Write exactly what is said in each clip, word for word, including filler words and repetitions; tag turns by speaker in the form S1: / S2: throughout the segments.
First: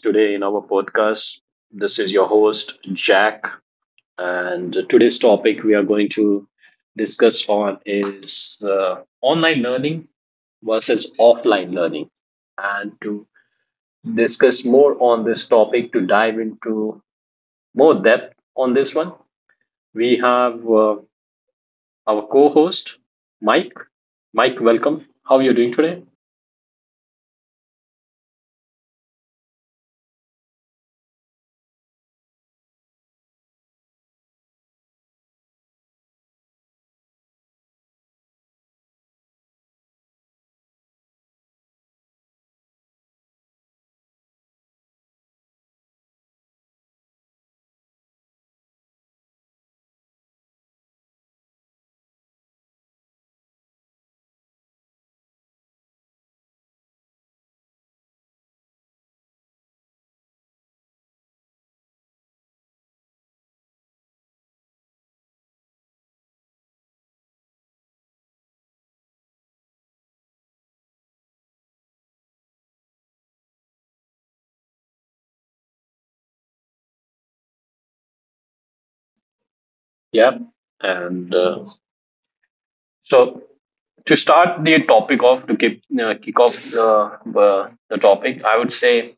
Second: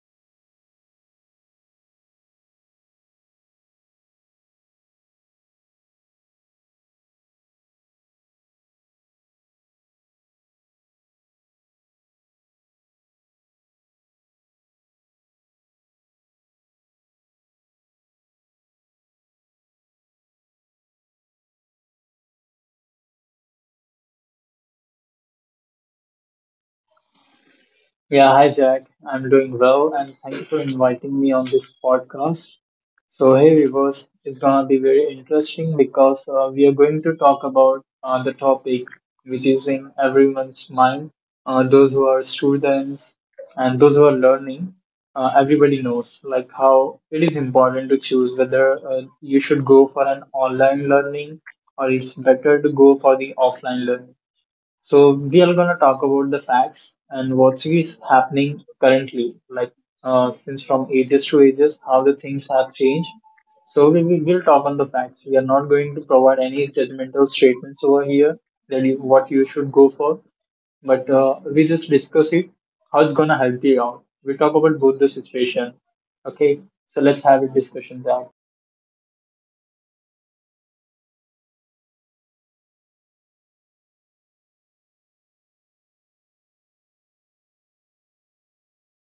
S1: today in our podcast. This is your host, Jack, and today's topic we are going to discuss on is uh, online learning versus offline learning. And to discuss more on this topic, to dive into more depth on this one, we have uh, our co-host, Mike. Mike, welcome. How are you doing today?
S2: Yeah, hi Jack. I'm doing well and thanks for inviting me on this podcast. So, hey viewers, it's gonna be very interesting because uh, we are going to talk about uh, the topic which is in everyone's mind. Uh, those who are students and those who are learning, uh, everybody knows like how it is important to choose whether uh, you should go for an online learning or it's better to go for the offline learning. So we are gonna talk about the facts and what's is happening currently, like uh, since from ages to ages, how the things have changed. So we we will we'll talk on the facts. We are not going to provide any judgmental statements over here that you, what you should go for, but uh, we just discuss it how it's gonna help you out. We talk about both the situation. Okay, so let's have a discussion.
S1: Yeah, and uh, so to start the topic off to keep, uh, kick off the, uh, the topic, I would say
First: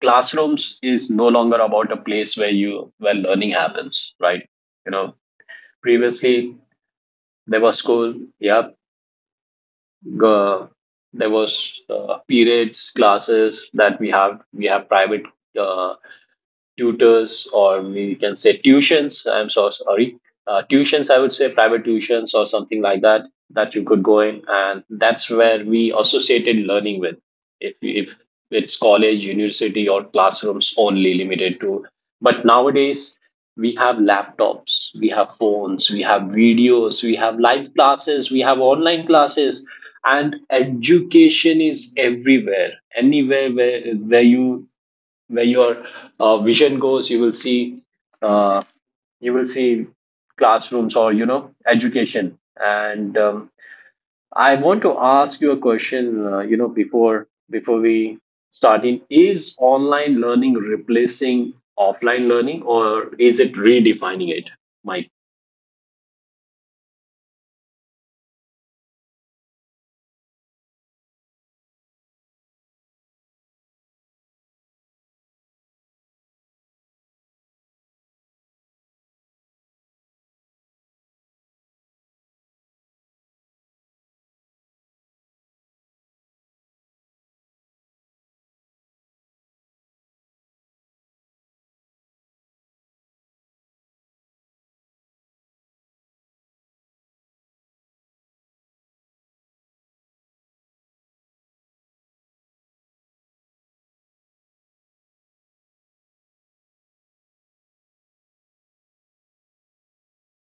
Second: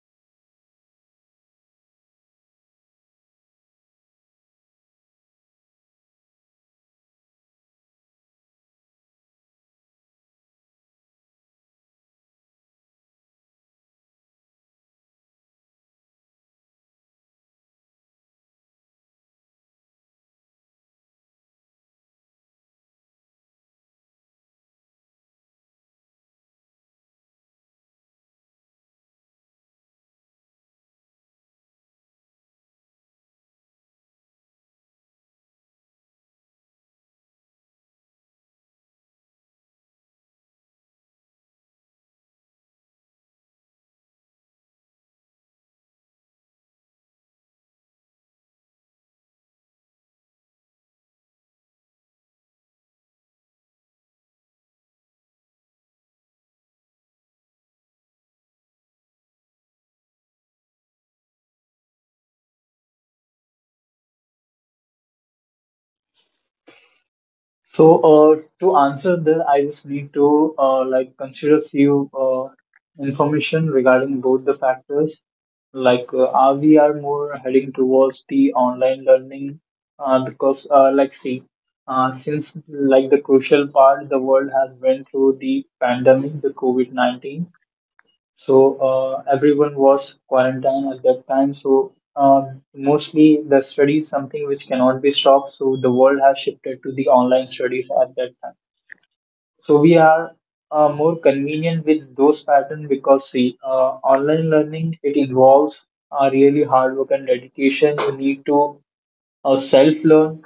S1: classrooms is no longer about a place where you where learning happens, right? You know, previously there was school. Yeah. uh, there was uh, periods classes that we have we have private uh, tutors, or we can say tuitions. I'm so sorry. Uh, tuitions, I would say, private tuitions or something like that, that you could go in. And that's where we associated learning with. If, if it's college, university, or classrooms only limited to. But nowadays, we have laptops, we have phones, we have videos, we have live classes, we have online classes, and education is everywhere. Anywhere where, where you where your uh, vision goes, you will see, uh, you will see classrooms, or you know, education. And um, I want to ask you a question. Uh, you know, before before we start in, is online learning replacing offline learning, or is it redefining it, Mike?
S2: So, uh, to answer that, I just need to uh, like consider few uh, information regarding both the factors. Like, uh, are we are more heading towards the online learning uh, because, uh, like, see, uh, since like the crucial part, the world has went through the pandemic, the COVID nineteen. So uh, everyone was quarantined at that time. So uh, mostly the study is something which cannot be stopped. So the world has shifted to the online studies at that time. So we are uh, more convenient with those patterns because see, uh, online learning it involves uh, really hard work and dedication. You need to uh, self learn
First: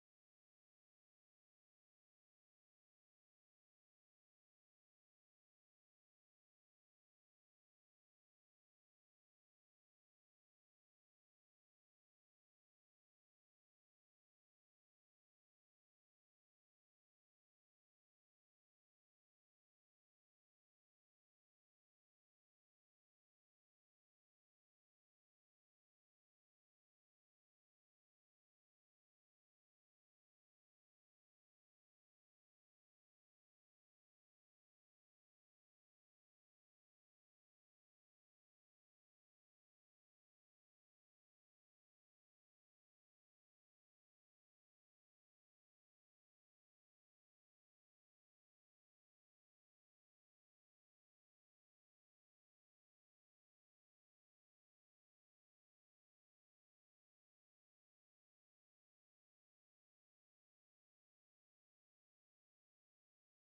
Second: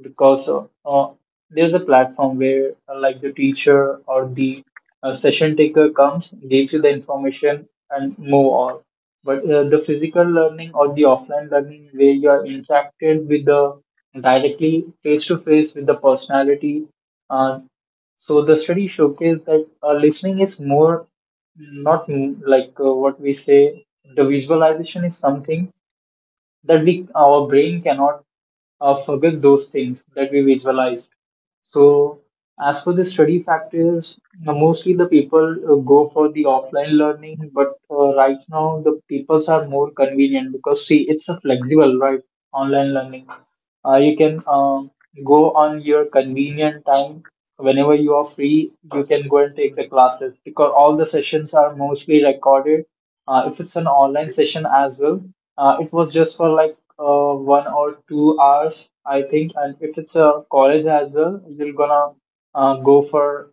S2: because uh, uh, there's a platform where uh, like the teacher or the uh, session taker comes, gives you the information and move on. But uh, the physical learning or the offline learning where you are interacted with the directly face to face with the personality. Uh, so the study showcased that uh, listening is more not mm, like uh, what we say. The visualization is something that we our brain cannot uh, forget those things that we visualized. So, as for the study factors, uh, mostly the people uh, go for the offline learning, but uh, right now the peoples are more convenient because see, it's a flexible, right? Online learning. Uh, you can um, go on your convenient time. Whenever you are free, you can go and take the classes because all the sessions are mostly recorded. Uh, if it's an online session as well, uh, it was just for like uh, one or two hours, I think. And if it's a college as well, you're gonna uh, go for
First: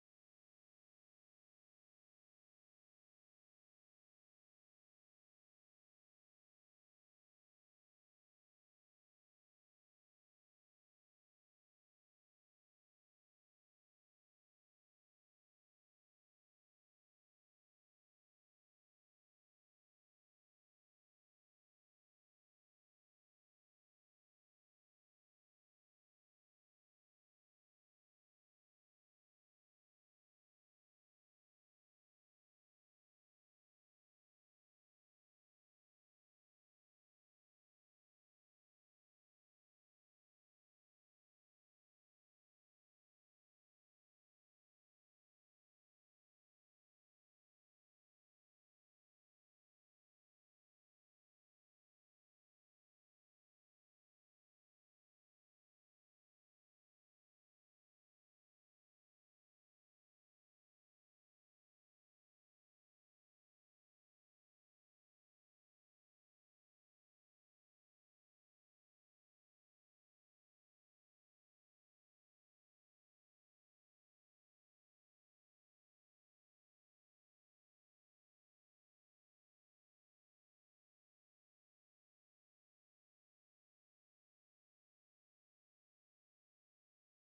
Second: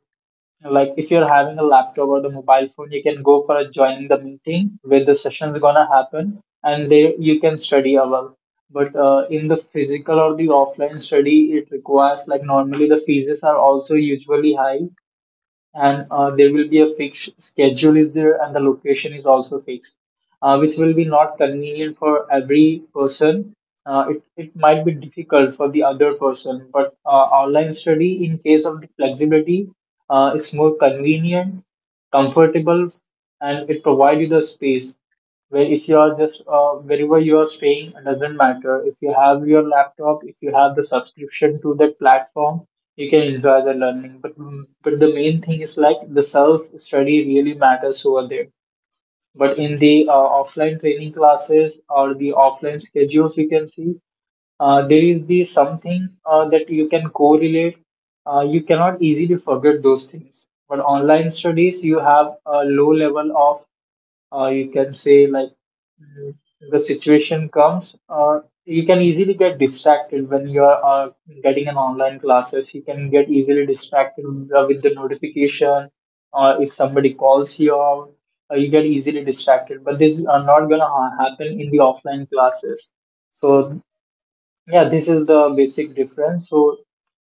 S2: like if you're having a laptop or the mobile phone, you can go for a joining the meeting where the session's gonna happen, and there you can study a lot. But uh, in the physical or the offline study, it requires like normally the fees are also usually high, and uh, there will be a fixed schedule is there, and the location is also fixed uh, which will be not convenient for every person. Uh, it, it might be difficult for the other person, but uh, online study, in case of the flexibility, uh, is more convenient, comfortable, and it provides you the space where if you are just uh, wherever you are staying, it doesn't matter if you have your laptop, if you have the subscription to that platform, you can enjoy the learning. But but the main thing is like the self study really matters over there. But in the uh, offline training classes or the offline schedules, you can see uh, there is the something uh, that you can correlate. Uh, you cannot easily forget those things. But online studies, you have a low level of uh, you can say like mm, the situation comes. Uh, you can easily get distracted when you are uh, getting an online classes. You can get easily distracted with the with the notification. Or if somebody calls you out, uh, you get easily distracted, but this are not going to ha- happen in the offline classes. So yeah, this is the basic difference. So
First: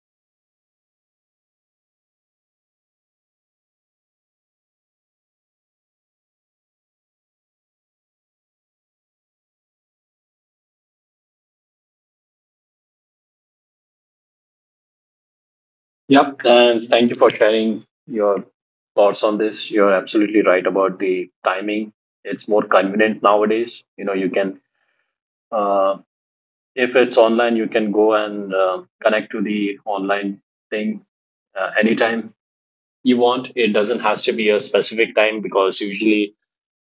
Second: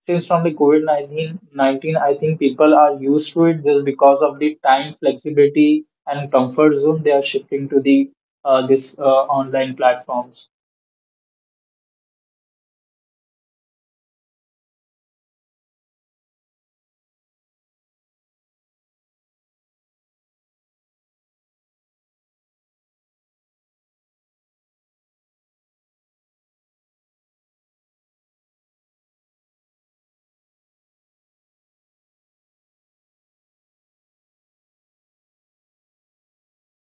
S2: since from the COVID nineteen, I think people are used to it just because of the time flexibility and comfort zone, they are shifting to the uh, this uh, online platforms.
S1: Yep, and thank you for sharing your thoughts on this. You're absolutely right about the timing. It's more convenient nowadays. You know, you can, uh, if it's online, you can go and uh, connect to the online thing uh, anytime you want. It doesn't has to be a specific time, because usually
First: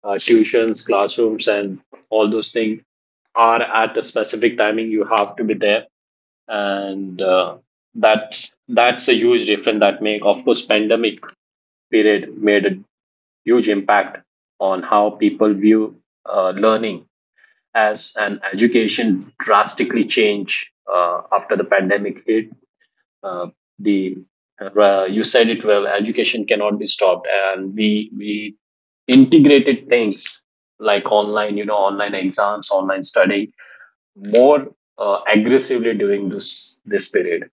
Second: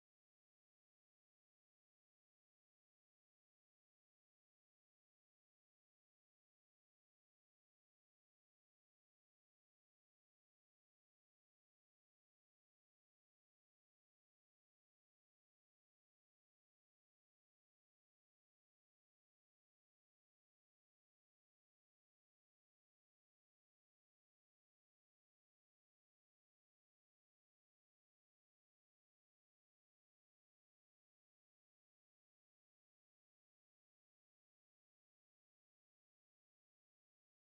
S1: uh, tuitions, classrooms, and all those things are at a specific timing. You have to be there, and uh, that's that's a huge difference that make. Of course, pandemic period made a huge impact on how people view uh, learning as an education drastically change uh, after the pandemic hit? Uh, the uh, You said it well. Education cannot be stopped, and we we integrated things like online, you know, online exams, online study more uh, aggressively during this this period.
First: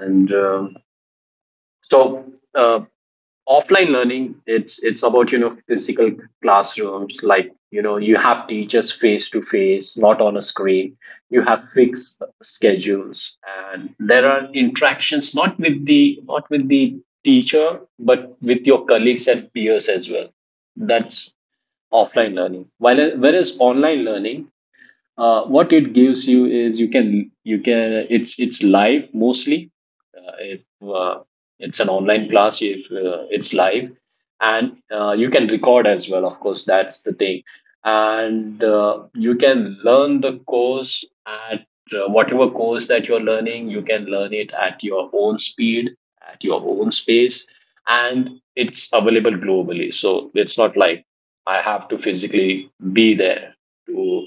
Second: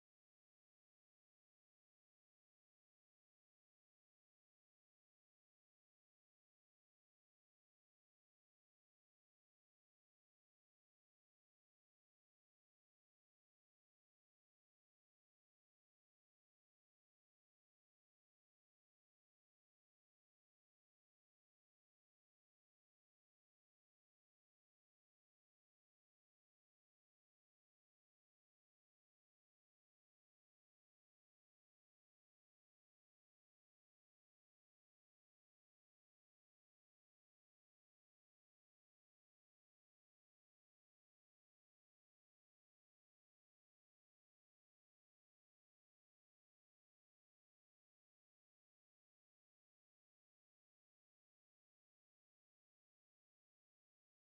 S1: And um so, uh, Offline learning, it's it's about, you know, physical classrooms. Like, you know, you have teachers face to face, not on a screen, you have fixed schedules, and there are interactions, not with the not with the teacher, but with your colleagues and peers as well. That's offline learning. While whereas online learning, uh, what it gives you is you can you can it's it's live mostly. Uh, if uh, it's an online class, if uh, it's live, and uh, you can record as well, of course. That's the thing. And uh, you can learn the course at, uh, whatever course that you're learning, you can learn it at your own speed, at your own space, and it's available globally. So it's not like I have to physically be there to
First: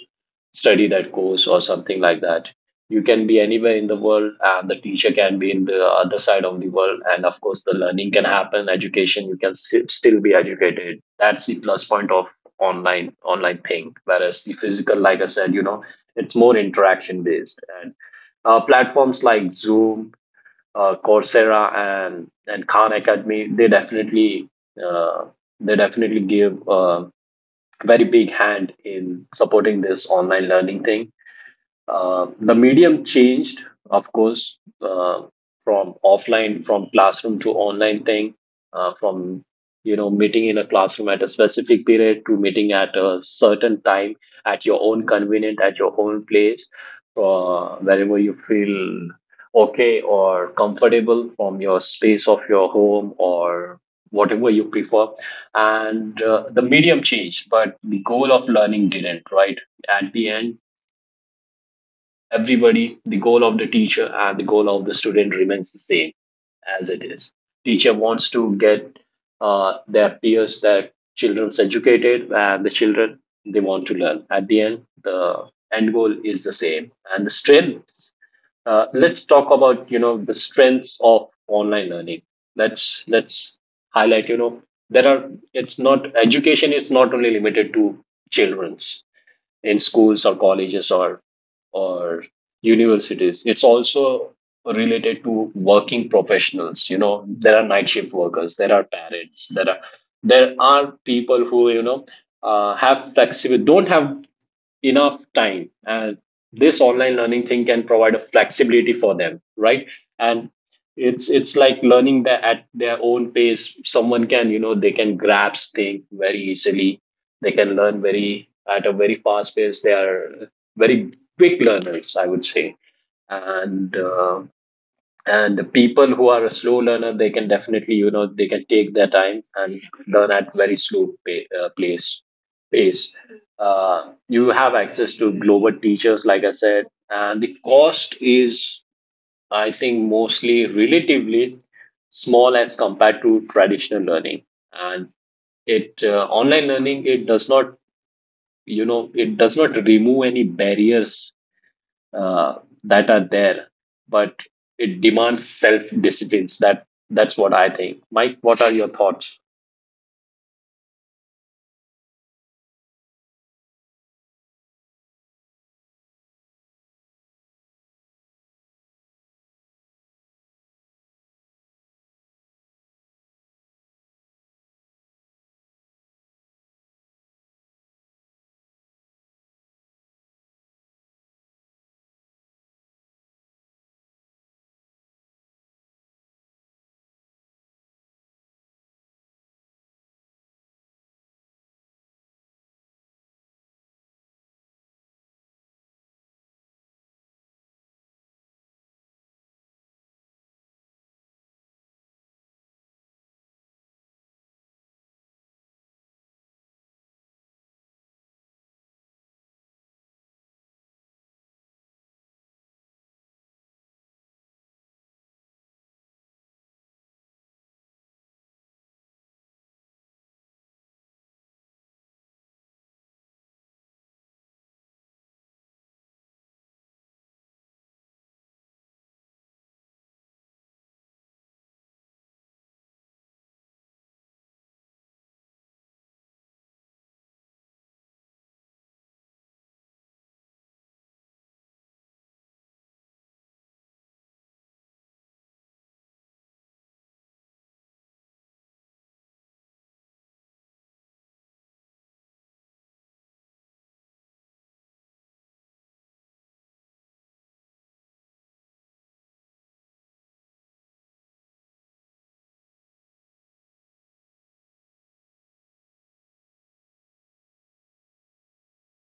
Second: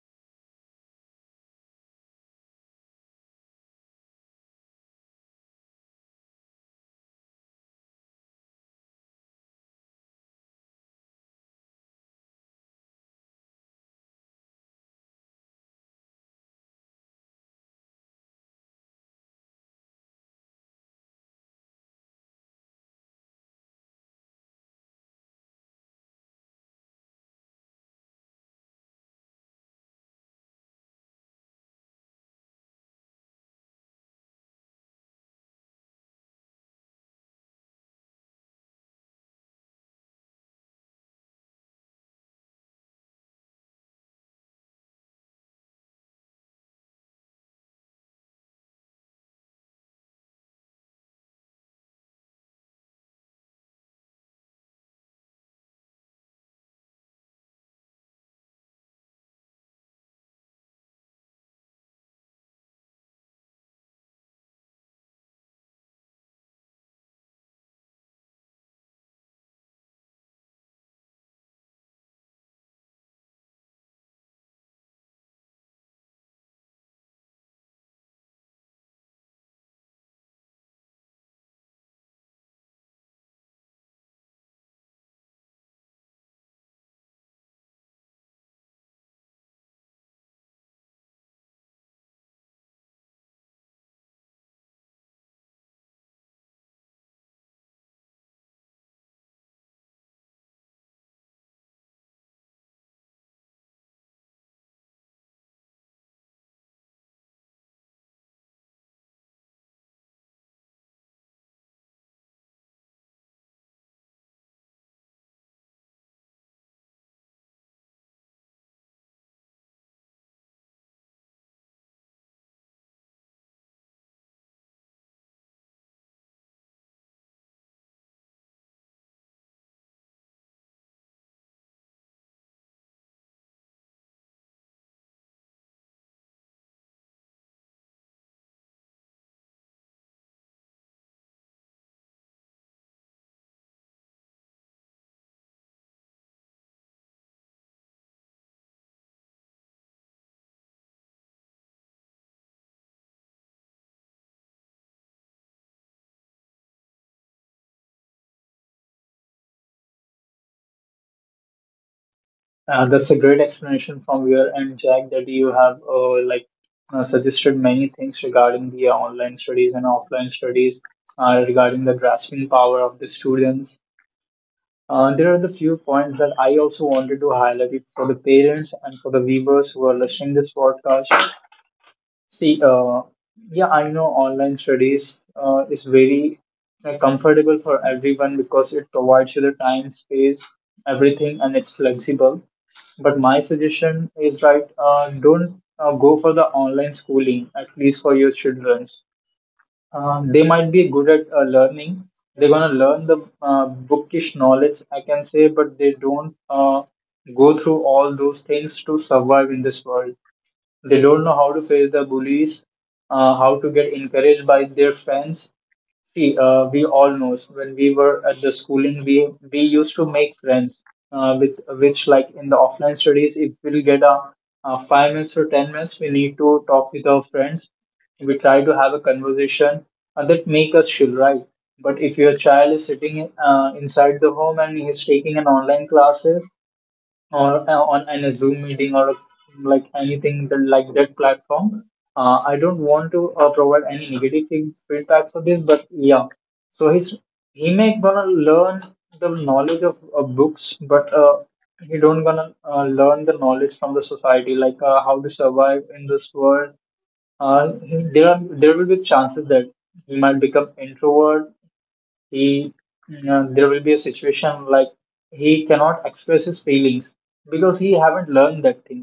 S1: study that course or something like that. You can be anywhere in the world, and the teacher can be in the other side of the world, and of course, the learning can happen. Education, you can sti- still be educated. That's the plus point of online online thing. Whereas the physical, like I said, you know, it's more interaction based, and uh, platforms like Zoom, uh, Coursera, and and Khan Academy, they definitely uh, they definitely give a very big hand in supporting this online learning thing. Uh, the medium changed, of course, uh, from offline, from classroom to online thing, uh, from, you know, meeting in a classroom at a specific period to meeting at a certain time at your own convenient, at your own place, uh, wherever you feel okay or comfortable, from your space of your home or whatever you prefer. And uh, the medium changed, but the goal of learning didn't, right? At the end, everybody, the goal of the teacher and the goal of the student remains the same as it is. Teacher wants to get uh, their peers, their children's educated, and the children, they want to learn. At the end, the end goal is the same. And the strengths. Uh, let's talk about, you know, the strengths of online learning. Let's let's highlight, you know, there are, it's not, education is not only limited to children's in schools or colleges or or universities. It's also related to working professionals. You know, there are night shift workers, there are parents, there are there are people who, you know, uh, have flexible, don't have enough time, and this online learning thing can provide a flexibility for them, right? And it's it's like learning that at their own pace. Someone can, you know, they can grasp things very easily, they can learn very at a very fast pace. They are very quick learners, I would say. And uh, and the people who are a slow learner, they can definitely, you know, they can take their time and learn at very slow pay, uh, place pace. Uh, you have access to global teachers, like I said, and the cost is, I think, mostly relatively small as compared to traditional learning. And it uh, online learning, it does not, you know, it does not remove any barriers uh, that are there, but it demands self disciplines. That that's what I think. Mike, what are your thoughts?
S2: Uh, that's a great explanation from your end, Jack, that you have uh, like uh, suggested many things regarding the uh, online studies and offline studies uh, regarding the grasping power of the students. Uh, there are the few points that I also wanted to highlight it for the parents and for the viewers who are listening this podcast. See, uh, yeah, I know online studies uh, is very uh, comfortable for everyone because it provides you the time, space, everything, and it's flexible. But my suggestion is right, uh, don't uh, go for the online schooling, at least for your children's. Um, they might be good at uh, learning. They're gonna learn the uh, bookish knowledge, I can say, but they don't uh, go through all those things to survive in this world. They don't know how to face the bullies, uh, how to get encouraged by their friends. See, uh, we all know when we were at the schooling, we we used to make friends uh, with which, like in the offline studies, if we'll get a, a five minutes or ten minutes, we need to talk with our friends. We try to have a conversation uh, that make us chill, right? But if your child is sitting uh, inside the home and he's taking an online classes, or uh, on in a Zoom meeting or like anything that, like that platform. Uh, I don't want to uh, provide any negative feed- feedback for this, but yeah. So he's he may gonna learn the knowledge of uh, books, but uh, he don't gonna uh, learn the knowledge from the society, like uh, how to survive in this world. Uh, he- there are there will be chances that he might become introvert. He uh, there will be a situation like he cannot express his feelings because he haven't learned that thing.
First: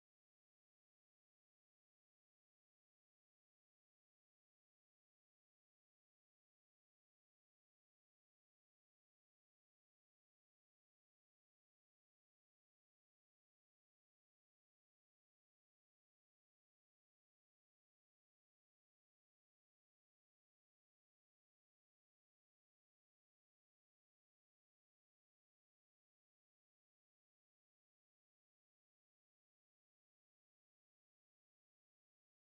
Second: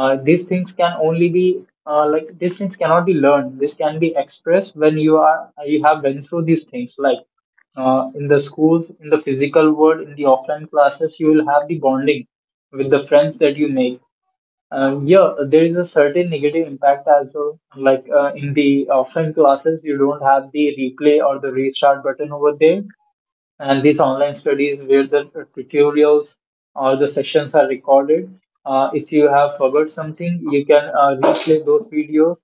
S2: uh, These things can only be uh, like these things cannot be learned. This can be expressed when you are you have been through these things, like uh, in the schools, in the physical world, in the offline classes, you will have the bonding with the friends that you make. Uh, yeah, there is a certain negative impact as well. Like uh, in the offline classes, you don't have the replay or the restart button over there. And these online studies where the tutorials or the sessions are recorded, uh, if you have forgot something, you can uh, replay those videos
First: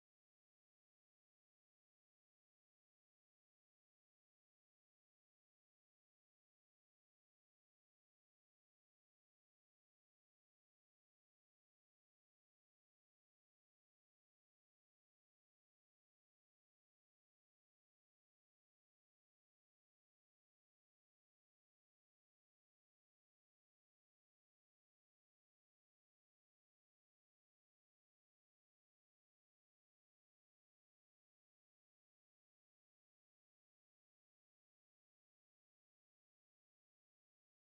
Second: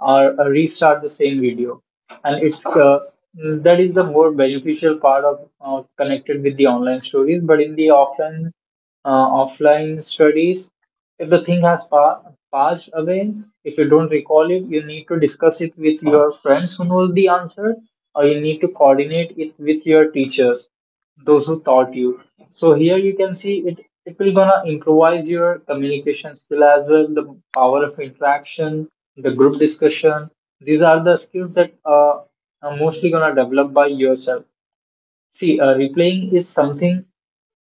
S2: or uh, restart the same video. And it's uh, that is the more beneficial part of uh, connected with the online studies. But in the offline uh, offline studies. If the thing has pa- passed away, if you don't recall it, you need to discuss it with your friends who know the answer, or you need to coordinate it with your teachers, those who taught you. So here you can see it. It will gonna improvise your communication skill as well, the power of interaction, the group discussion. These are the skills that uh, are mostly gonna develop by yourself. See, uh, replaying is something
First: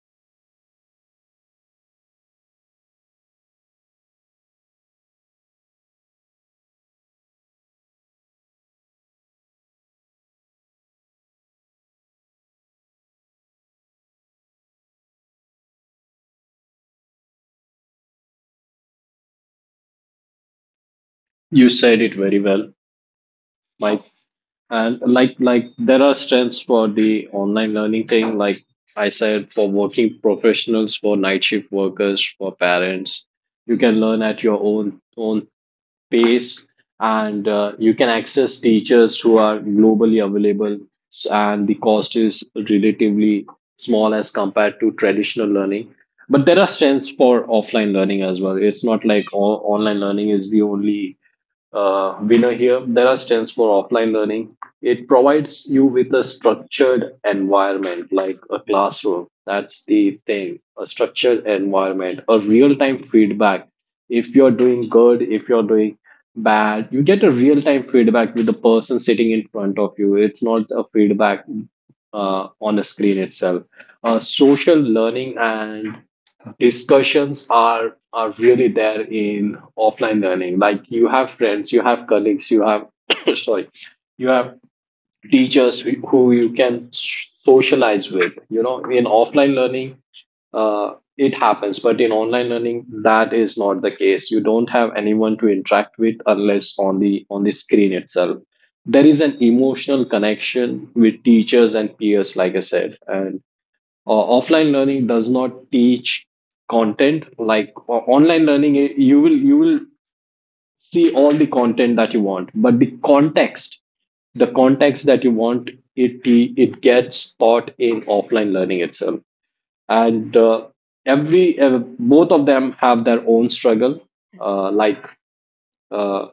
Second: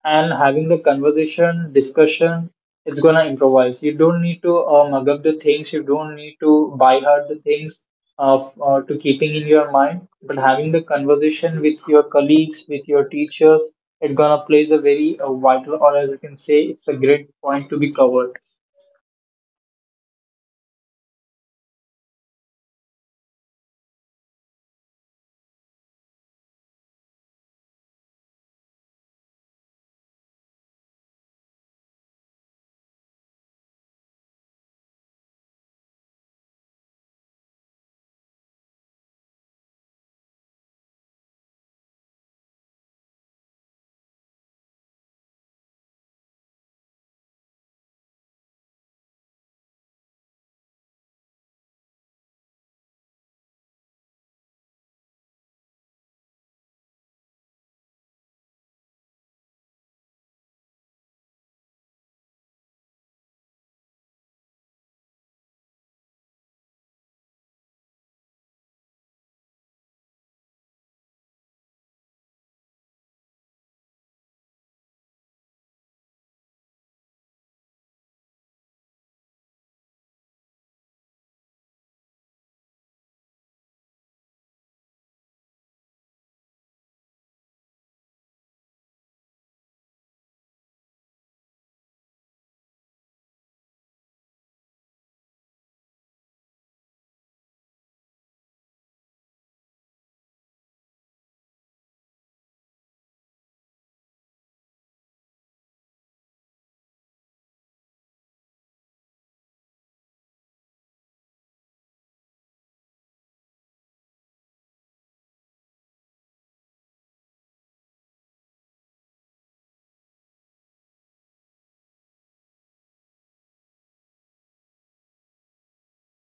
S2: and having the conversation, discussion, it's gonna improvise. You don't need to uh, mug up the things. You don't need to buy hard the things of uh, to keeping in your mind. But having the conversation with your colleagues, with your teachers, it's gonna plays a very uh, vital, or as you can say, it's a great point to be covered.
S1: You said it very well, Mike. And like like there are strengths for the online learning thing. Like I said, for working professionals, for night shift workers, for parents. You can learn at your own own pace, and uh, you can access teachers who are globally available, s- and the cost is relatively small as compared to traditional learning. But there are strengths for offline learning as well. It's not like all online learning is the only uh, winner here. There are stands for offline learning. It provides you with a structured environment like a classroom. That's the thing, a structured environment, a real time feedback. If you're doing good, if you're doing bad, you get a real time feedback with the person sitting in front of you. It's not a feedback uh, on the screen itself. Uh, social learning and discussions are are really there in offline learning. Like, you have friends, you have colleagues, you have sorry, you have teachers who who you can socialize with, you know, in offline learning. Uh, it happens, but in online learning that is not the case. You don't have anyone to interact with, unless on the on the screen itself. There is an emotional connection with teachers and peers, like I said. And uh, offline learning does not teach content like o- online learning. Eh, you will, you will see all the content that you want, but the context, the context that you want, it te- it gets taught in offline learning itself. And uh, every uh, both of them have their own struggle. uh, like uh,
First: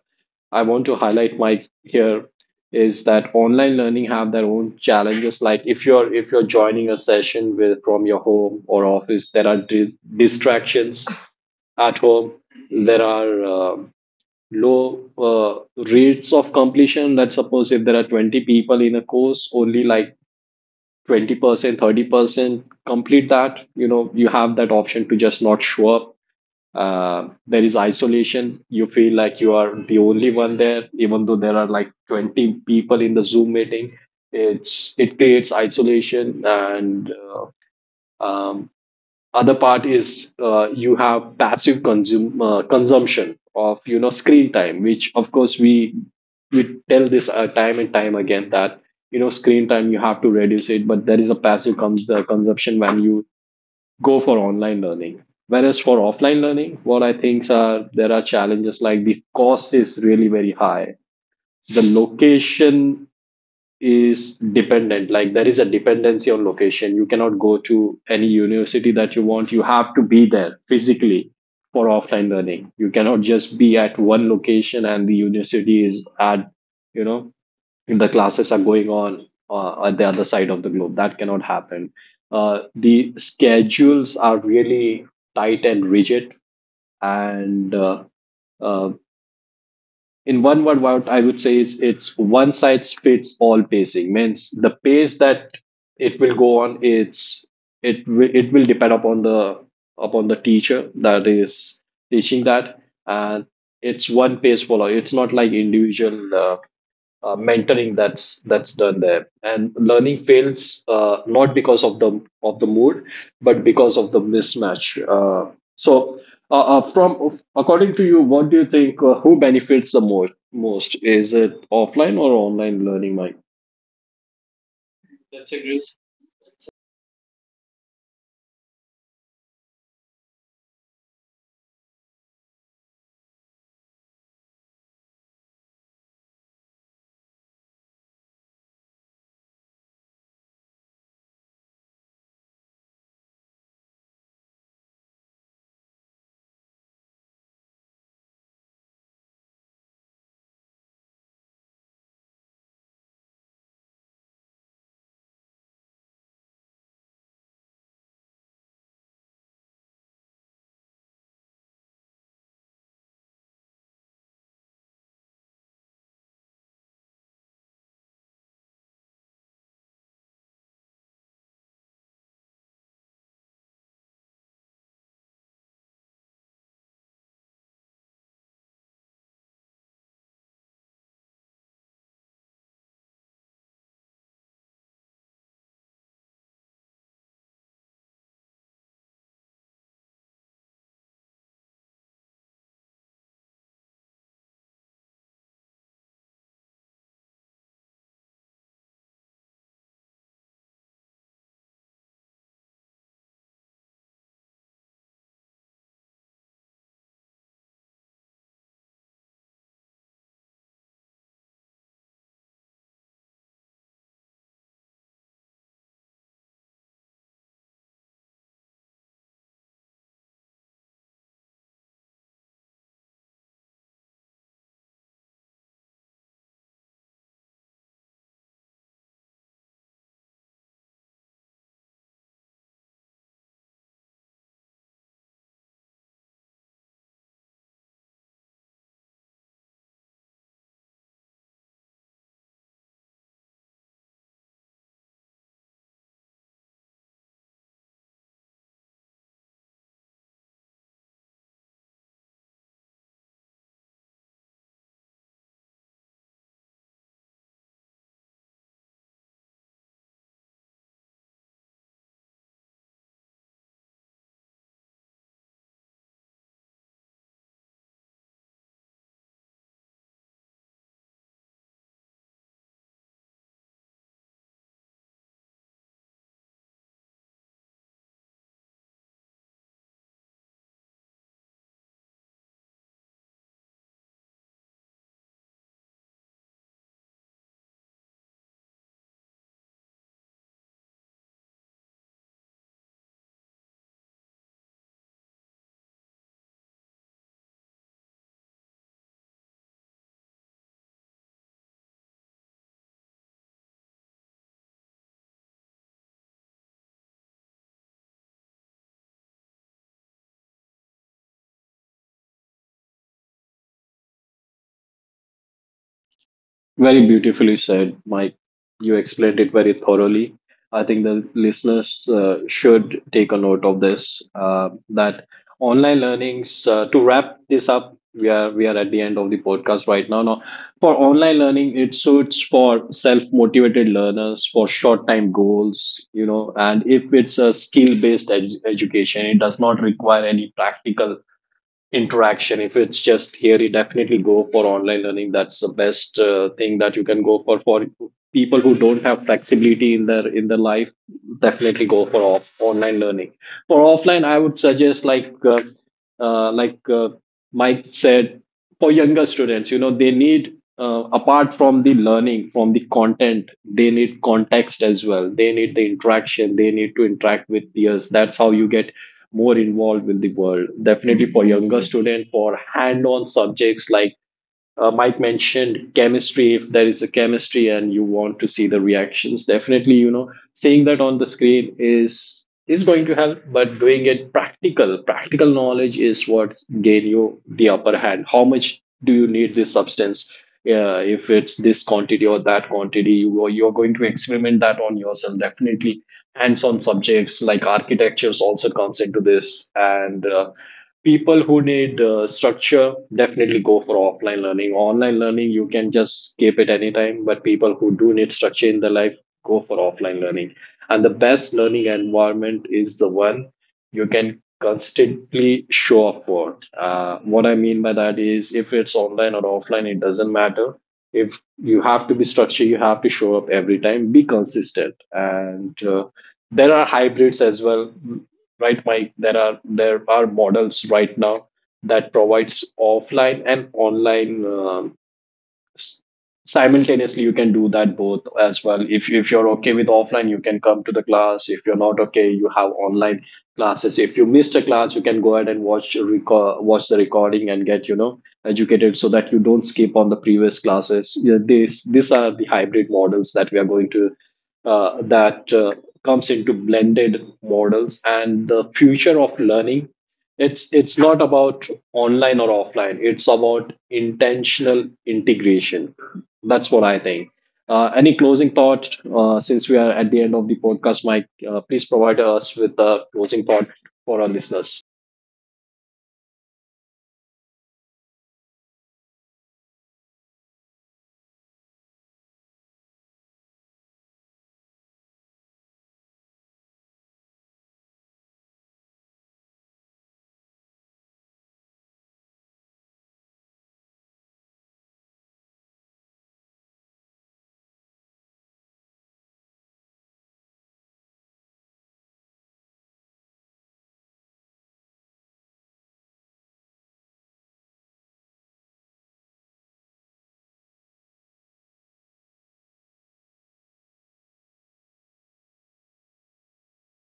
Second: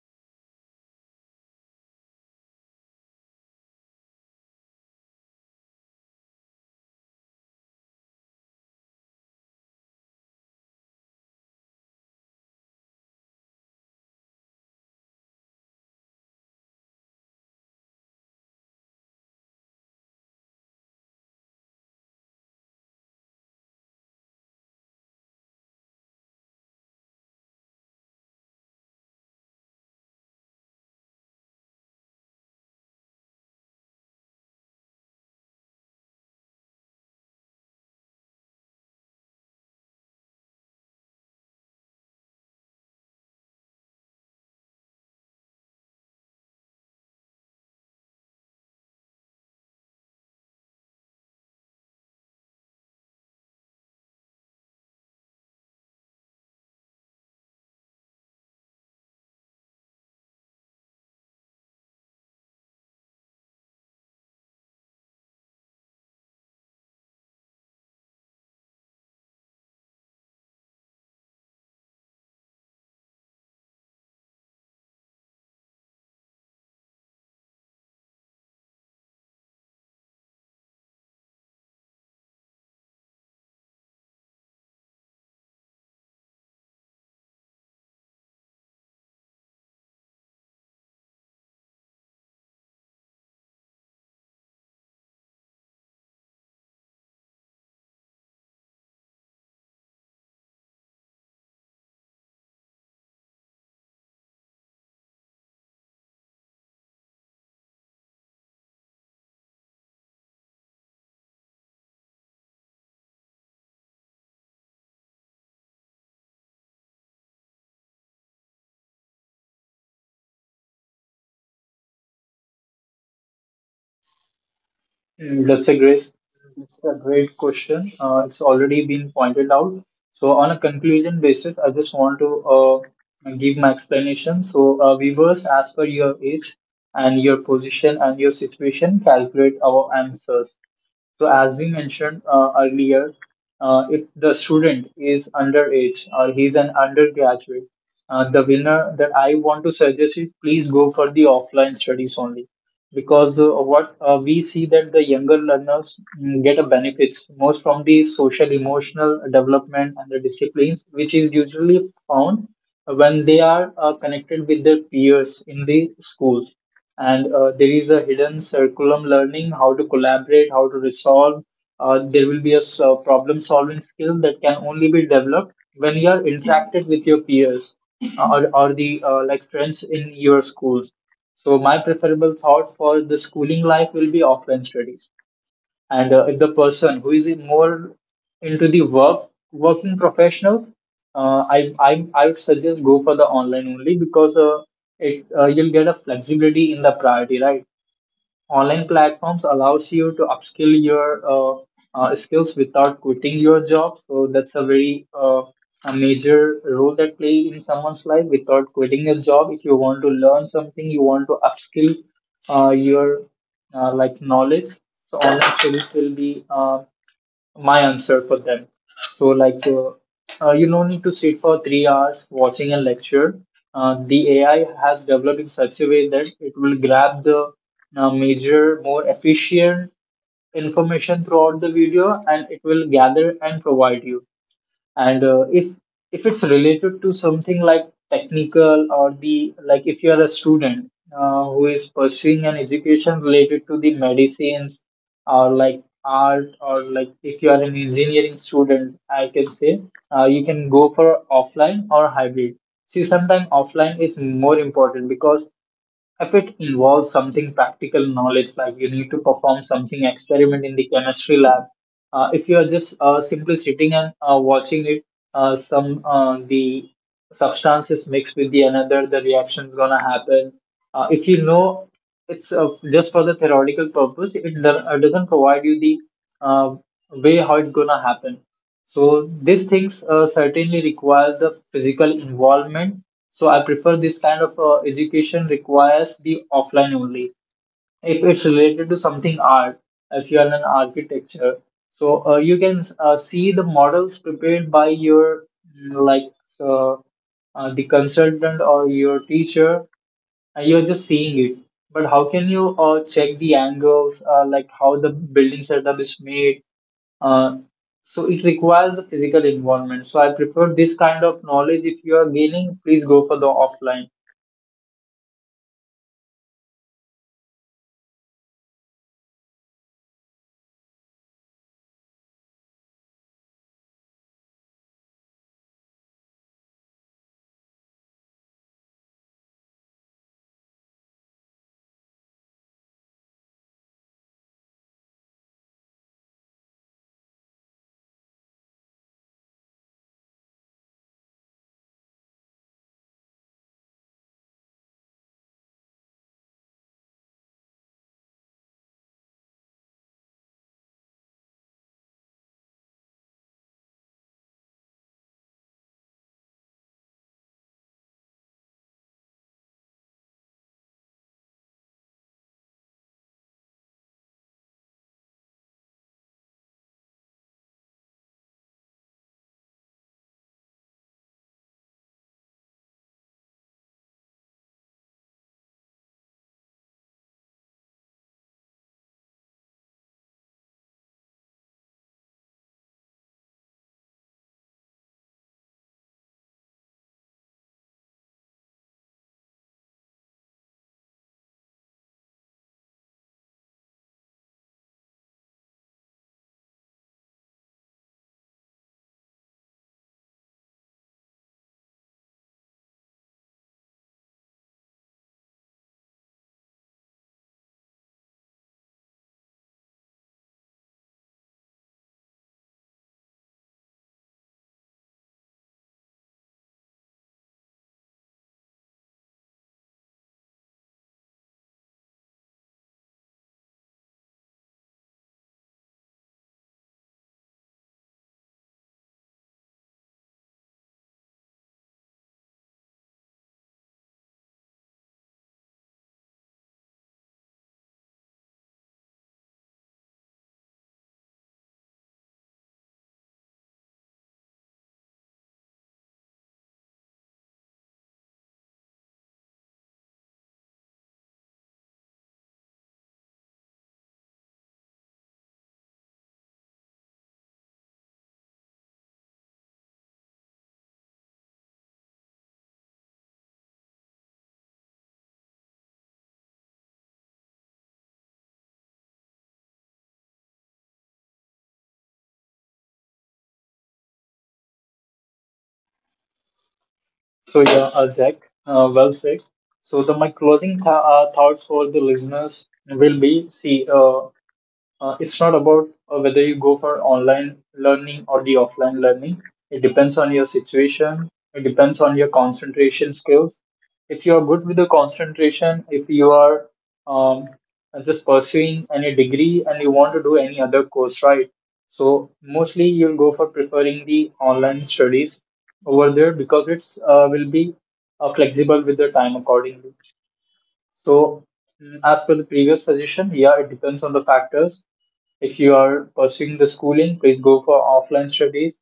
S1: I want to highlight my here is that online learning have their own challenges. Like, if you're if you're joining a session with from your home or office, there are di- distractions at home. There are um low uh, rates of completion. Let's suppose if there are twenty people in a course, only like twenty percent, thirty percent complete that. You know, you have that option to just not show up. Uh, there is isolation. You feel like you are the only one there, even though there are like twenty people in the Zoom meeting. It's, it creates isolation. And uh, um, other part is, uh, you have passive consume uh, consumption of, you know, screen time, which of course we we tell this uh, time and time again, that, you know, screen time you have to reduce it. But there is a passive cons- uh, consumption when you go for online learning. Whereas for offline learning, what I think are there are challenges. Like, the cost is really very high. The location is dependent. Like, there is a dependency on location. You cannot go to any university that you want. You have to be there physically for offline learning. You cannot just be at one location and the university is at, you know, the classes are going on uh, at the other side of the globe. That cannot happen. Uh, the schedules are really tight and rigid. And uh, uh, in one word, what I would say is, it's one size fits all pacing. Means the pace that it will go on, it's, it will it will depend upon the upon the teacher that is teaching that, and it's one pace follow. It's not like individual uh, uh, mentoring that's that's done there, and learning fails uh, not because of the of the mood but because of the mismatch. Uh, so uh, uh, from, according to you, what do you think, uh, who benefits the most most is it offline or online learning, Mike?
S2: Mm,
S1: That's a
S2: That's a
S1: great.
S2: great, that's a great question. Uh, it's already been pointed out. So on a conclusion basis, I just want to uh, give my explanation. So uh, viewers, as per your age and your position and your situation, calculate our answers. So as we mentioned uh, earlier, uh, if the student is underage or he's an undergraduate, uh, the winner that I want to suggest is please go for the offline studies only because uh, what uh, we see that the younger learners mm, get a benefits most from the social emotional development and the disciplines which is usually found when they are uh, connected with their peers in the schools. And uh, there is a hidden curriculum learning how to collaborate, how to resolve. Uh, there will be a s- uh, problem solving skill that can only be developed when you are interacted with your peers, uh, or, or the uh, like friends in your schools. So my preferable thought for the schooling life will be offline studies. And uh, if the person who is more into the work working professional, uh, I, I I would suggest go for the online only because uh, it uh, you'll get a flexibility in the priority, right? Online platforms allows you to upskill your uh, uh, skills without quitting your job. So that's a very uh, a major role that play in someone's life without quitting a job. If you want to learn something, you want to upskill uh, your uh, like knowledge. So online skills will be uh, my answer for them. So, like, uh, uh, you no need to sit for three hours watching a lecture. Uh, the A I has developed in such a way that it will grab the uh, major, more efficient information throughout the video, and it will gather and provide you. And uh, if if it's related to something like technical, or the like if you are a student uh, who is pursuing an education related to the medicines, or like art, or like if you are an engineering student, I can say uh, you can go for offline or hybrid. See, sometimes offline is more important because if it involves something practical knowledge, like you need to perform something experiment in the chemistry lab. Uh, if you are just uh, simply sitting and uh, watching it, uh, some uh, the substance is mixed with the another, the reaction is gonna happen. Uh, if you know, it's uh, just for the theoretical purpose, it, do- uh, doesn't provide you the uh, way how it's gonna happen. So these things uh, certainly require the physical involvement. So I prefer this kind of uh, education requires the offline only. If it's related to something art, if you are an architecture, so uh, you can uh, see the models prepared by your mm, like uh, uh, the consultant or your teacher, and you're just seeing it. But how can you uh, check the angles, uh, like how the building setup is made? Uh, so it requires the physical involvement. So I prefer this kind of knowledge. If you are gaining, please go for the offline.
S1: Very beautifully said, Mike. You explained it very thoroughly. I think the listeners uh, should take a note of this. Uh, that online learnings. Uh, to wrap this up, we are we are at the end of the podcast right now. Now, for online learning, it suits for self motivated learners for short time goals. You know, and if it's a skill based ed- education, it does not require any practical interaction. If it's just theory, definitely go for online learning. That's the best uh, thing that you can go for. For people who don't have flexibility in their in their life, definitely go for off, online learning. For offline, I would suggest, like, uh, uh, like uh, Mike said, for younger students, you know, they need, uh, apart from the learning from the content, they need context as well. They need the interaction. They need to interact with peers. That's how you get more involved with the world. Definitely for younger student, for hand-on subjects, like uh, Mike mentioned, chemistry. If there is a chemistry and you want to see the reactions, definitely, you know, seeing that on the screen is is going to help. But doing it practical, practical knowledge is what gain you the upper hand. How much do you need this substance? Uh, if it's this quantity or that quantity, you you're going to experiment that on yourself. Definitely, hands-on subjects like architectures also comes into this, and uh, people who need, uh, structure, definitely go for offline learning. Online learning you can just skip it anytime, but people who do need structure in their life, go for offline learning. And the best learning environment is the one you can constantly show up for. Uh, what I mean by that is, if it's online or offline, it doesn't matter. If you have to be structured, you have to show up every time, be consistent. And uh, there are hybrids as well, right, Mike? There are there are models right now that provides offline and online uh, s- simultaneously. You can do that both as well. if if you're okay with offline, you can come to the class. If you're not okay, you have online classes. If you missed a class, you can go ahead and watch record, watch the recording, and get, you know, educated, so that you don't skip on the previous classes. Yeah, these these are the hybrid models that we are going to, uh, that uh, comes into blended models. And the future of learning, it's it's not about online or offline. It's about intentional integration. That's what I think. Uh, any closing thought, uh, since we are at the end of the podcast, Mike? Uh, please provide us with a closing thought for our listeners.
S2: So yeah, uh, Jack, uh, well said. So the my closing th- uh, thoughts for the listeners will be, see. Uh, Uh, it's not about uh, whether you go for online learning or the offline learning. It depends on your situation. It depends on your concentration skills. If you are good with the concentration, if you are um, just pursuing any degree and you want to do any other course, right? So mostly you'll go for preferring the online studies over there because it's uh, will be uh, flexible with the time accordingly. So mm, as per the previous suggestion, yeah, it depends on the factors. If you are pursuing the schooling, please go for offline studies.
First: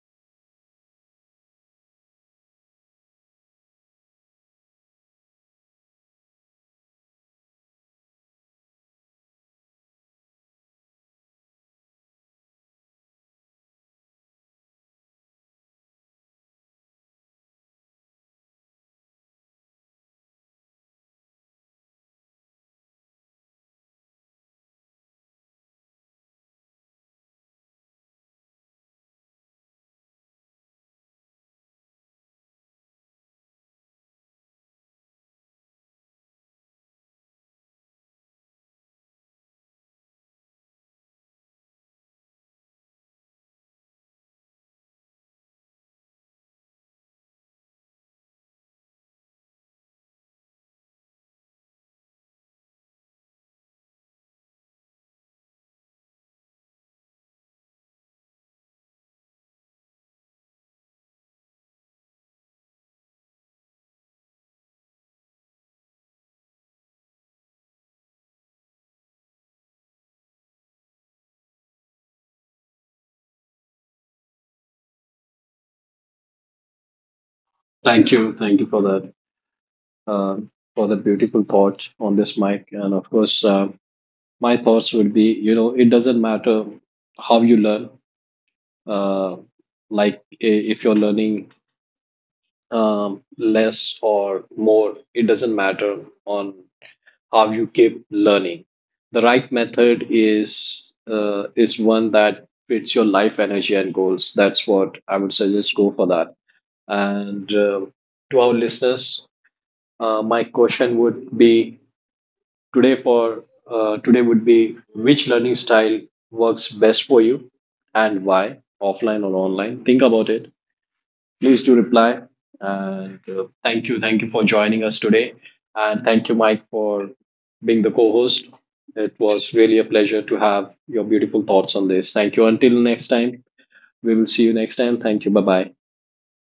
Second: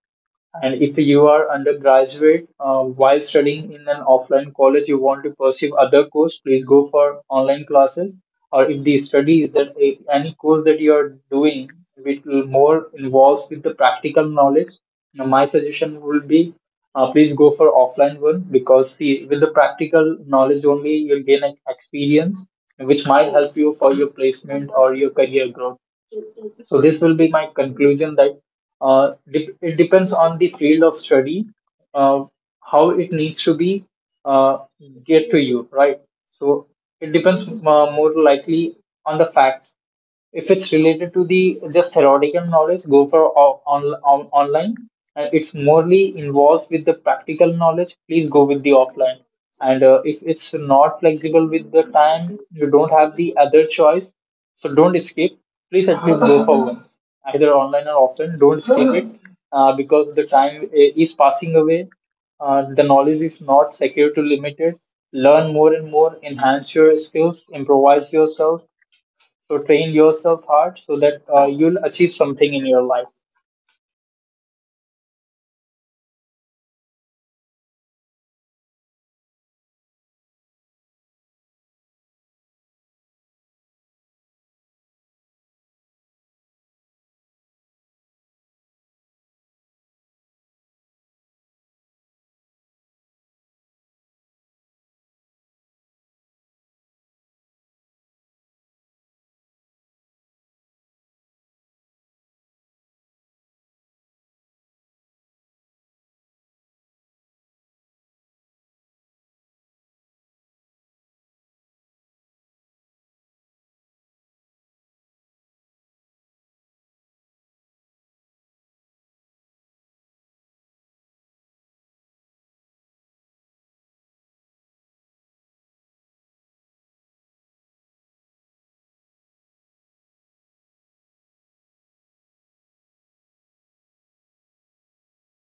S2: And if you are undergraduate uh, while studying in an offline college, you want to pursue other course, please go for online classes. Or if the study is that, if any course that you are doing which will more involves with the practical knowledge, now my suggestion will be, uh, please go for offline one because, see, with the practical knowledge only, you'll gain an experience which might help you for your placement or your career growth. So this will be my conclusion that uh, dep it depends on the field of study, uh, how it needs to be uh, get to you, right? So it depends uh, more likely on the facts. If it's related to the just theoretical knowledge, go for o- on, on, online. And it's morely involved with the practical knowledge, please go with the offline. And uh, if it's not flexible with the time, you don't have the other choice, so don't escape. Please help me go for once, either online or offline. Don't escape it uh, because the time i- is passing away. Uh, the knowledge is not secure to limited. Learn more and more, enhance your skills, improvise yourself. So train yourself hard so that uh, you'll achieve something in your life.
S1: Thank you. Thank you for that. Uh, for the beautiful thought on this, Mike. And of course, uh, my thoughts would be, you know, it doesn't matter how you learn. Uh, like i- if you're learning um, less or more, it doesn't matter on how you keep learning. The right method is uh, is one that fits your life energy and goals. That's what I would suggest. Go for that. And uh, to our listeners, uh, my question would be today for uh, today would be, which learning style works best for you and why? Offline or online? Think about it. Please do reply. And uh, thank you, thank you for joining us today, and thank you, Mike, for being the co-host. It was really a pleasure to have your beautiful thoughts on this. Thank you. Until next time, we will see you next time. Thank you. Bye bye.